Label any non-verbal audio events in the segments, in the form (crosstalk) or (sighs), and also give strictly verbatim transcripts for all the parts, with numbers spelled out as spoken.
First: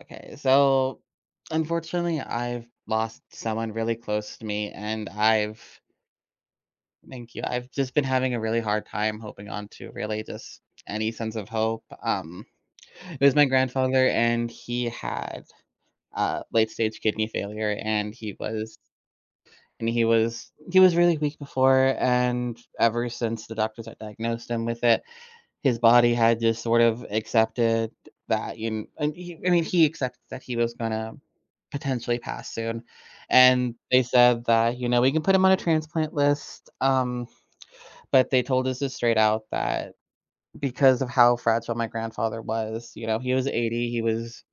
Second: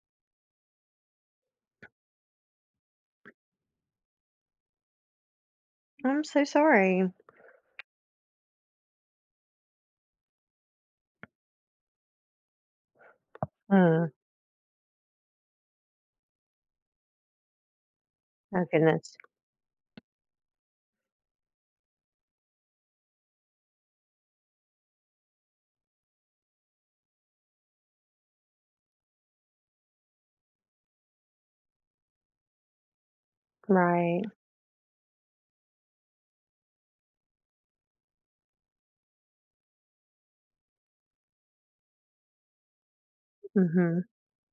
Okay, so unfortunately, I've lost someone really close to me, and I've I'm so sorry. thank you. I've just been having a really hard time hoping on to really just any sense of hope. Um, it was my grandfather, Mm. and he had uh, late stage kidney failure, and he Oh was goodness. and he was he was really weak before, and ever since the doctors had diagnosed him with it his body had just sort of accepted that, you kn and he I mean, he accepted that he was gonna potentially pass soon, and they Right. said that, you know, "We can put him on a transplant list," um, but they told us just straight out that because of how fragile my grandfather was, you know, he was eighty, Hmm. he was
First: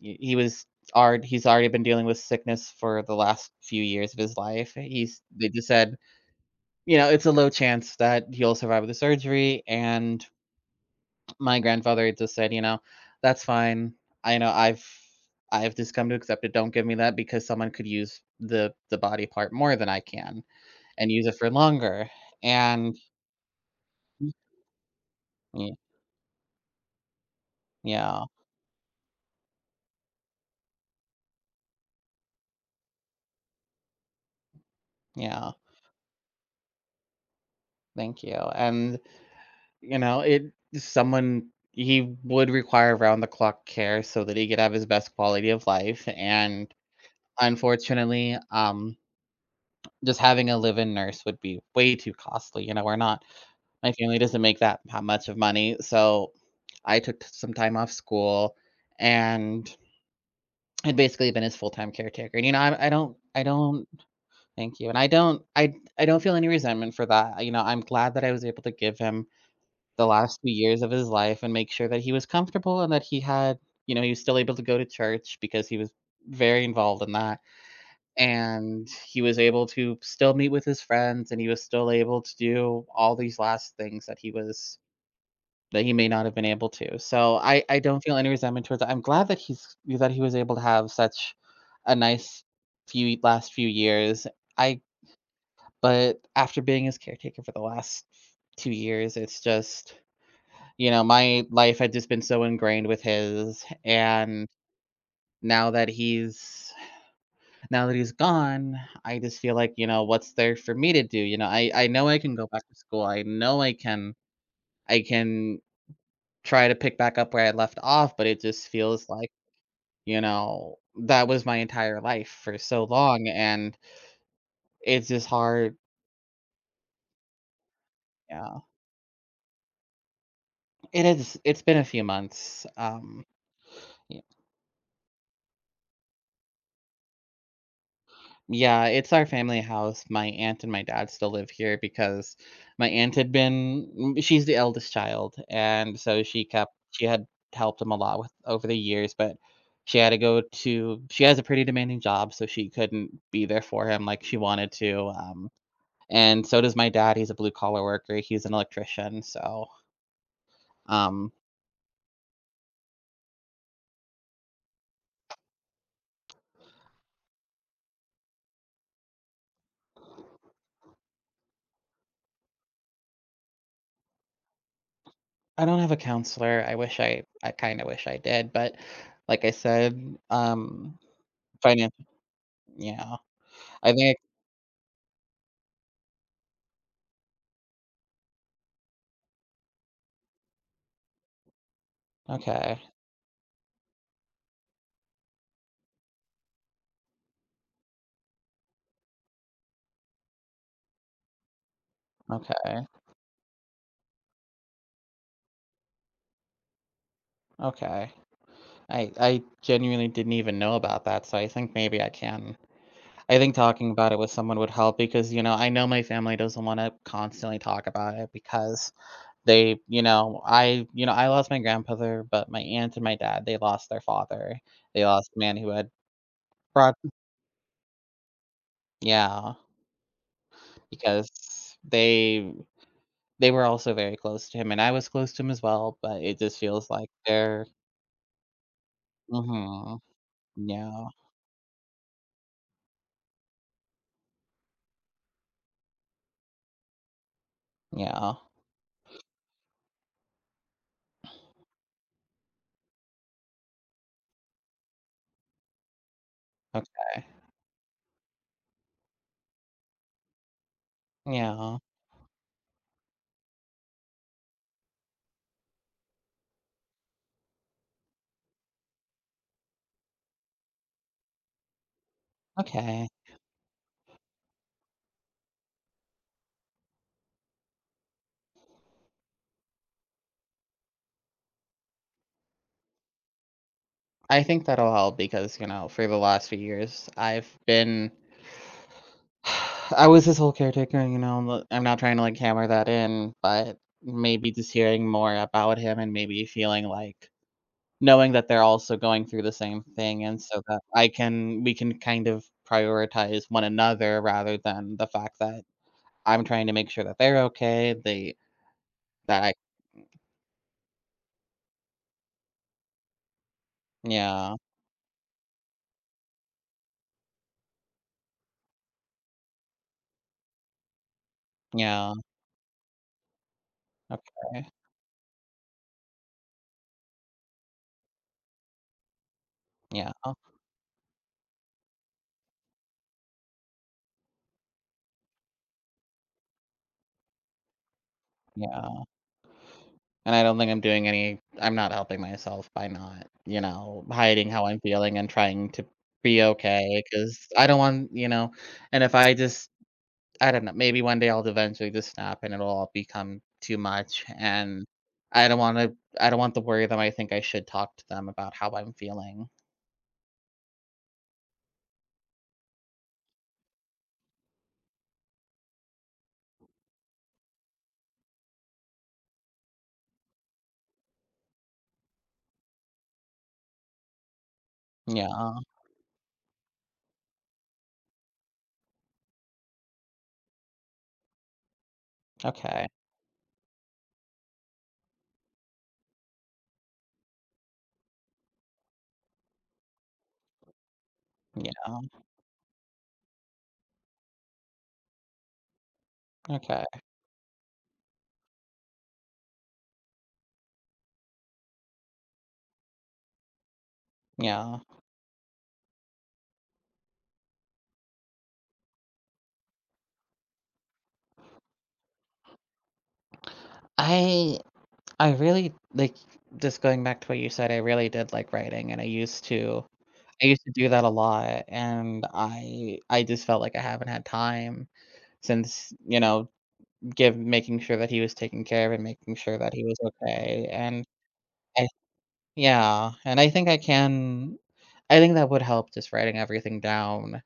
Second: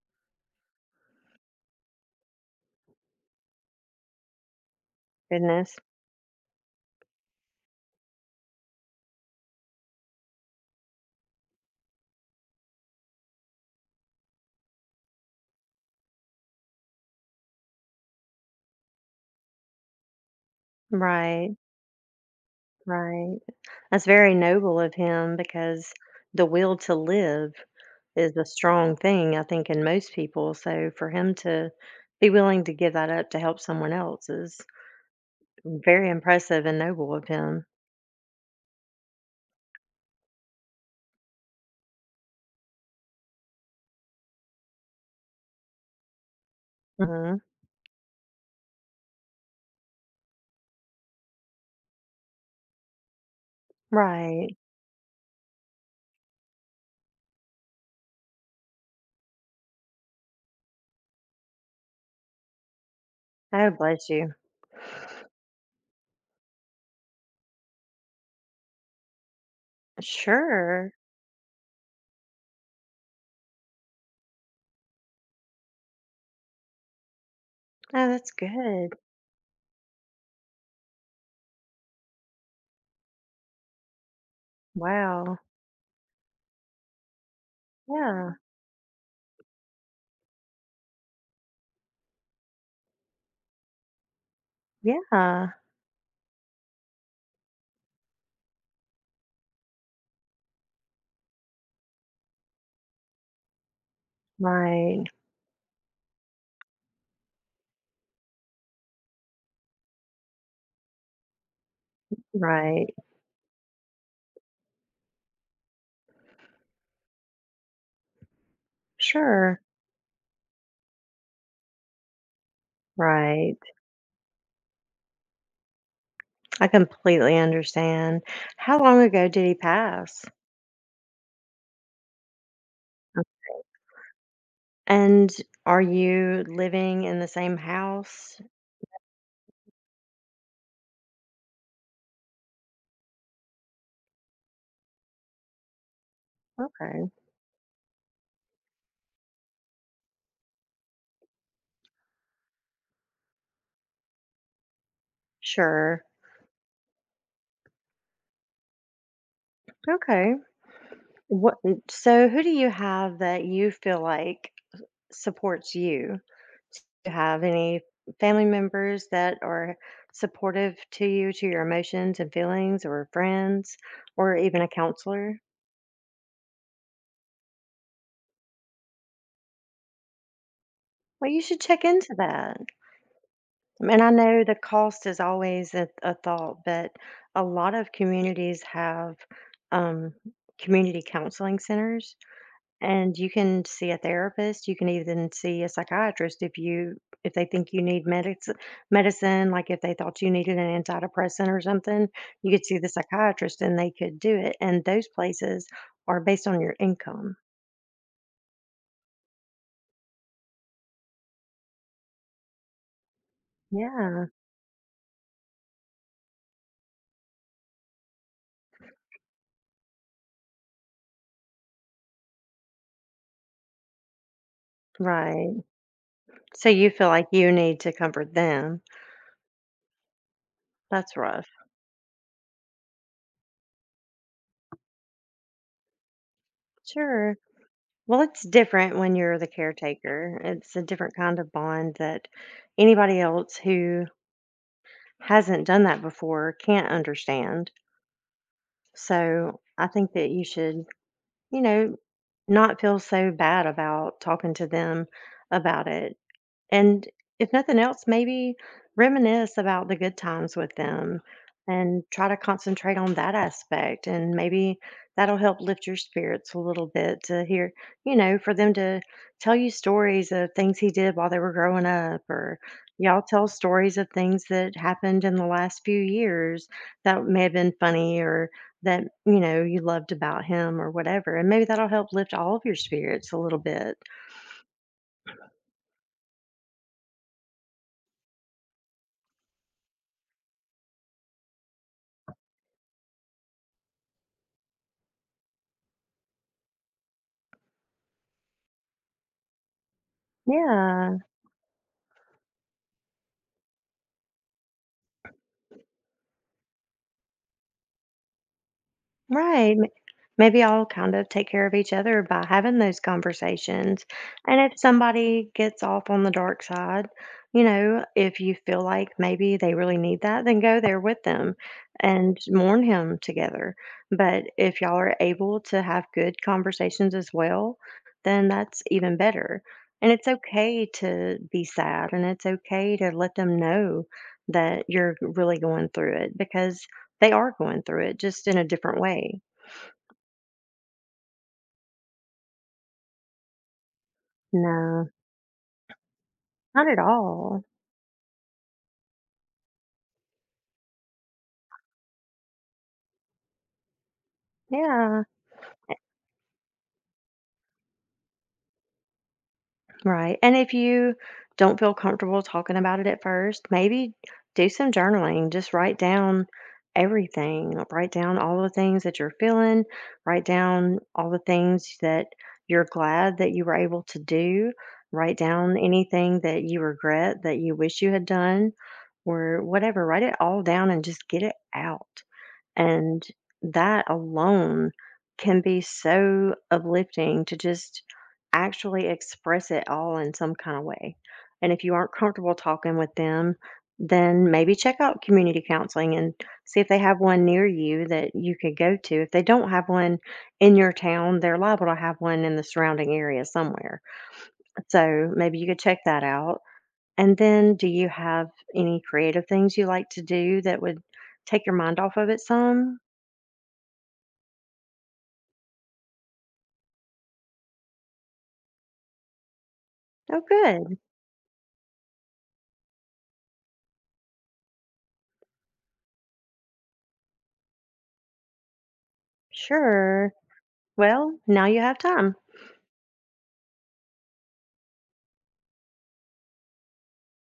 he was alr he's already been dealing with sickness for the last few years of his life. He's they just Goodness. said, you know, "It's a low chance that he'll survive the surgery," and my grandfather just said, you know, "That's fine. I know I've I've just come to accept it. Don't give me that because someone could use the the body part more than I can and use it for Right. longer." And Right. That's very noble of him y because the will to live yeah, is a strong thing, I think, in most people. So for him to be willing to give that up to help someone else is yeah, very impressive and noble of him. thank you. And, you know, it someone he would require round the clock care so that he could have his best quality of life, and Hmm. unfortunately, um, just having a live-in nurse would be way too costly. You know, we're not my family doesn't Right. make that ha much of money, so I took some time off school and had basically been his full-time caretaker, and, you know, I I don't I Oh, don't bless you. thank you, and I don't I I don't feel any resentment for that. You know, I'm glad that I was able to give him the last few years of Sure. his life and make sure that he was comfortable and that he had, you know, he was still able to go to church because he was very involved in that, Oh, that's and good. he was able to still meet with his friends, and he was still able to do all these last things that he was Wow. That he may not have been able to. So I I don't feel any Yeah. resentment towards that. I'm glad that he's that he was able to have such a nice few last few years. I Yeah. But after being his caretaker for the last two years, it's just, you know, my life had just been so ingrained with his, and Right. now that he's now that he's gone, I just feel like, you know, what's there for me to do? You know, I I know I can go back to Right. school. I know I can I can try to pick back up where I left off, but it just feels like, Sure. you know, that was my entire life for so long, Right. and it's just hard. I completely understand. Yeah, How long ago did he pass? it is. It's been a few months. Uh Um, y- And are you living in the same house? yeah, it's our family house. My aunt and my dad still live here because my aunt had been. Mm, she's the eldest child, and so she kept. she Okay. had helped him a lot with over the years, but she had to go to. she has a pretty demanding job, so she couldn't be there for him like she wanted to. Um, Sure. And so does my dad. He's a blue collar worker, he's an electrician, so, Okay. um, What mm, so who do you have that you feel like supports you? Do you have any family members that are supportive to you, to your emotions and feelings or friends or even a counselor? I don't have a counselor. I wish I I kinda wish I did, but like I said, um, Well, you should check finan into that. yeah, I And I think know the cost is always a, a thought, but a lot of communities have um, community counseling centers, okay, and you can see a therapist. You can even see a psychiatrist if you if they think you need medics, medicine, like if they thought you needed an antidepressant or something, you could see okay, the psychiatrist and they could do it. And those places are based on your income. okay. I I genuinely didn't even know about that, so I think maybe I can I think talking about it Yeah, with someone would help because, you know, I know my family doesn't wanna constantly talk about it because They you know, I you know, I lost my grandfather, but my aunt and my dad, they lost their father. They lost a man right. who had So you brought feel like you need to comfort them. yeah, That's because rough. they they were also very close to him, and I was close to him as well, but it just feels like Sure. they're Well, it's different when you're the mhm. caretaker. It's a Yeah, different kind of bond that anybody else who hasn't done that before can't understand. yeah, So I think that you should, you know, not feel so bad about talking to them about it. And okay. if nothing else, maybe reminisce about the good times with them Yeah, and try to concentrate on that aspect. And maybe that'll help lift your spirits a little bit to hear, you know, for them to tell you stories of things he did while they were growing up, or okay. y'all tell stories of things that happened in the last few years that may have been funny or that, you know, you loved about him or whatever. And maybe that'll help lift all of your spirits a little bit. I think that'll help because, you know, for the last few years, I've been (sighs) I was his whole caretaker, you know, but I'm not trying to, like, hammer that in, but maybe just hearing more about him and maybe feeling like knowing that they're also going through the same thing and so that I Yeah. can we can kind of prioritize one another rather than the fact that I'm trying to make sure that they're okay, they that I Right. Maybe I'll kind of take care of each other by having those conversations. yeah, And if somebody gets off on the dark side, you know, if you feel like maybe they really need that, then go there with them yeah, and mourn him together. But okay, if y'all are able to have good conversations as well, then that's even better. And yeah. it's okay to be sad and it's okay to let them know that you're really going through it because they are going through it just in a different way. And I don't think I'm doing any. I'm not helping myself by, not, you know, hiding how I'm No. feeling and trying to be Not at okay because all. I don't want, you know, and if I just I don't know, maybe one day I'll eventually just snap and it'll all become too much, and Yeah, I don't wanna I don't want to worry them. I think I should talk to them about how I'm feeling. right. And if you don't feel comfortable talking about it at first, maybe do some journaling. Just write down everything. Write down all the things that you're feeling. Write down all the things that you're glad that you were able to do. Write Yeah, down anything that you regret that you wish you had done or whatever. Write it all down and just get it out. okay. And that alone can be so uplifting to just actually express it all in some kind of way. And if Yeah, you aren't comfortable talking with them, then maybe check out community counseling and see okay. if they have one near you that you could go to. If they don't have one in your town, they're liable to have one in the surrounding area somewhere. Yeah. So maybe you could check that out. And then, do you have any creative things you like to do that would take your mind off of it some? I I really like, just going back to what you said, I really did like writing, and I used to Oh, I used to do good. that a lot, and I I just felt like I haven't had time since, you know, give making sure that he was taken care of and making sure that he was Sure. okay, and Well, now you I have time. yeah, and I think I can I think that would help just writing everything down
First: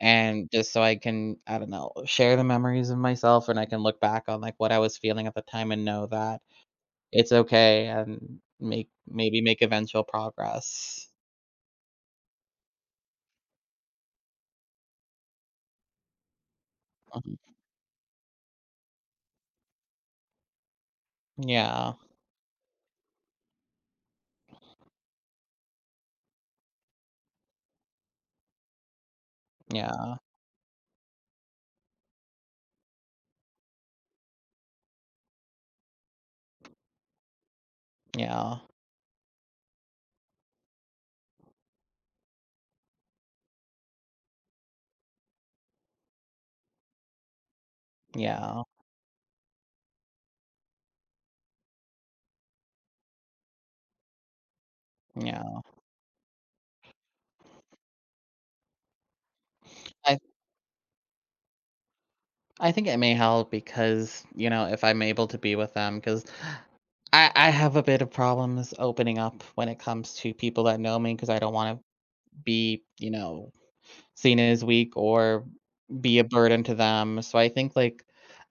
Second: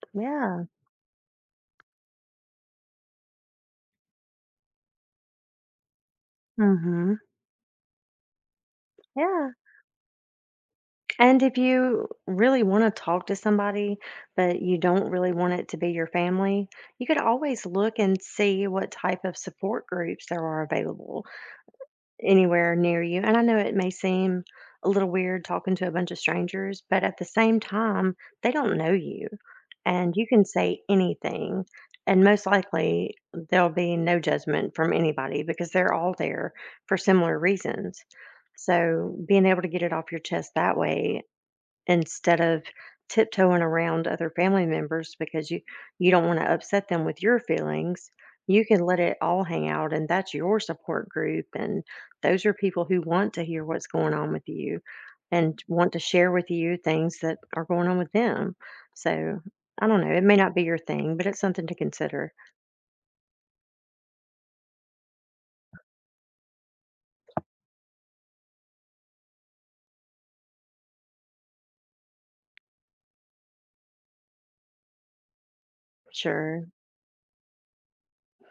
and Yeah. just so I can, I don't know, share the memories of myself and I can look back on, like, what I was feeling at the time and know that Hmm. it's okay and make maybe Yeah. make eventual progress. And if you really want to talk to somebody, but you don't really want it to be your family, you could Mhm. always look and see what type of support groups there are available. Yeah, Anywhere near you. And I know it may seem a little weird talking to a bunch of strangers, but at the same time, they don't know you. yeah, And you can say anything. And most likely, there'll be no judgment from anybody because they're all there for similar reasons. yeah, So, being able to get it off your chest that way instead of tiptoeing around other family members because you you don't want to upset them with your feelings. yeah. You can let it all hang out, and that's your support group, and those are people who want to hear what's going on with you Yeah, and want to share with you things that are going on with them. So I don't know, I it may not be your thing, but it's something to consider. I think it may help because, you know, if I'm able to be with them because I I have a bit of problems opening up when it comes to people that know me because I don't wanna be, you know, seen as weak or be a burden Sure. to them. So I think, like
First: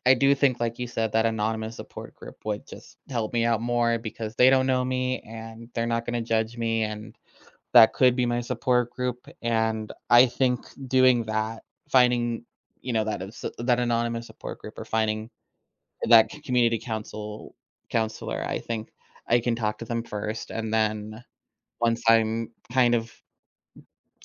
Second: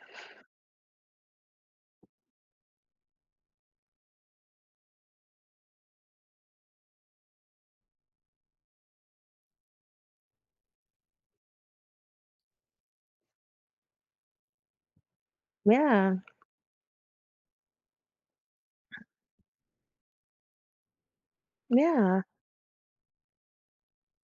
I do think, like you said, that anonymous support group would just help me out more because they don't know me and they're not gonna judge me. And that could be my support group, and I think doing that, finding, you know, that is that anonymous support group or finding Yeah. that c community council counselor, I think I can talk to them first, and then once Yeah. I'm kind of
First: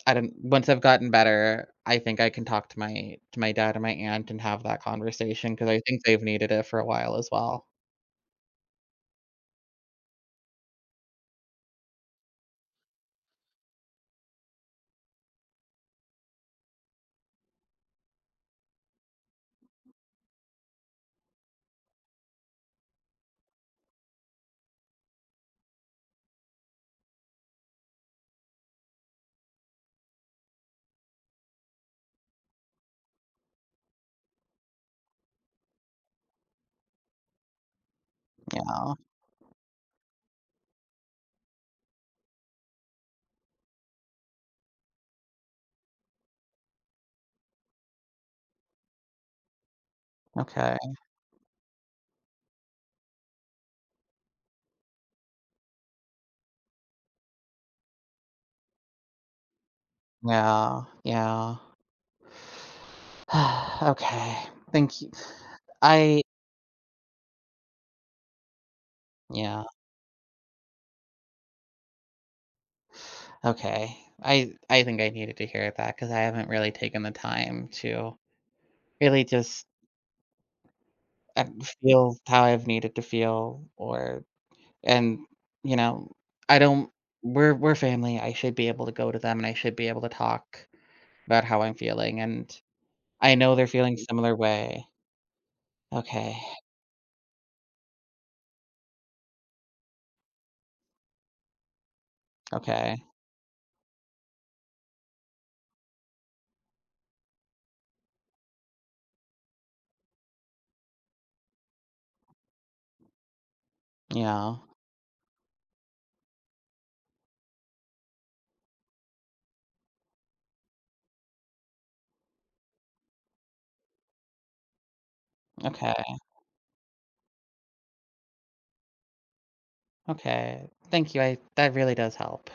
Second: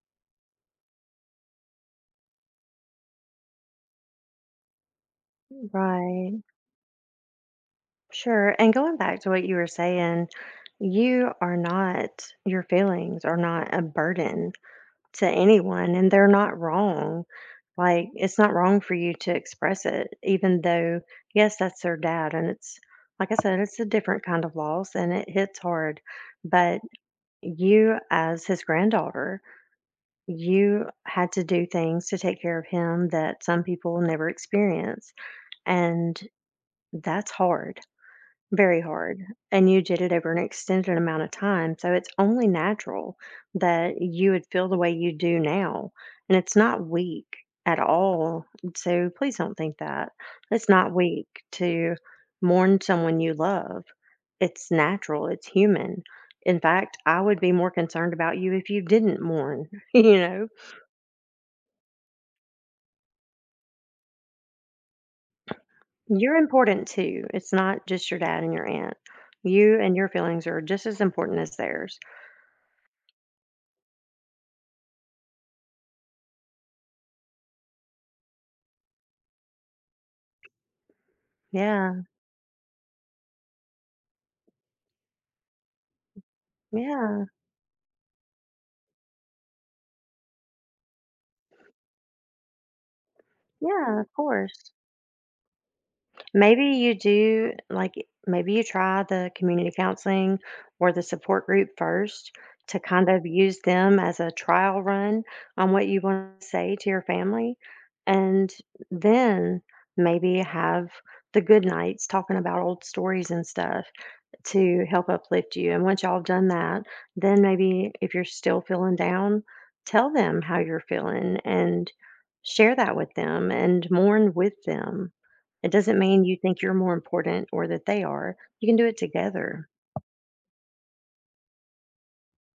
I don't once I've gotten better, I think I can talk to my to my dad and my aunt and have that conversation because I think they've Right. needed it for a while as well. Sure. And going back to what you were saying, you are not, your feelings are not a burden to anyone, and they're not wrong. Like, it's not wrong for you to express it, even though, yes, that's their dad. And it's, like I said, it's a different kind of loss and it hits hard. But you, as his granddaughter, you had to do things to take care of him that some people never experience. And that's hard, very Yeah. hard. And you did it over an extended amount of time. So it's only natural that you would feel the way you do now. And it's not weak at all. So please don't think that. It's Okay. not weak to mourn someone you love. It's natural, it's human. In fact, I would be more concerned about you if you didn't mourn. (laughs) You know, Yeah. Yeah. (sighs) Okay. Thank you. I you're important too. It's not just your dad and your aunt. Yeah. You and your feelings are just as important as theirs. Okay. I I think I needed to hear that because I haven't really taken the time to really just, uh, Yeah. feel how I've needed to feel or and, you know, I don't Yeah. we're we're family. I should be able to go to them, and I should be able to talk about how I'm feeling, and I know they're feeling Yeah, of similar course. way. Okay. Maybe you do like maybe you try the community counseling or the support group first to Okay. kind of use them as a trial run on what you want to say to your family and then maybe have the good nights talking about old stories and stuff Yeah. to help uplift you. And once y'all have done that, then maybe if you're still feeling down, tell them how you're feeling and share that with them and mourn with them. It doesn't Okay. mean you think you're more important or that they are. You can do it together. Okay. Thank you. I That really does help.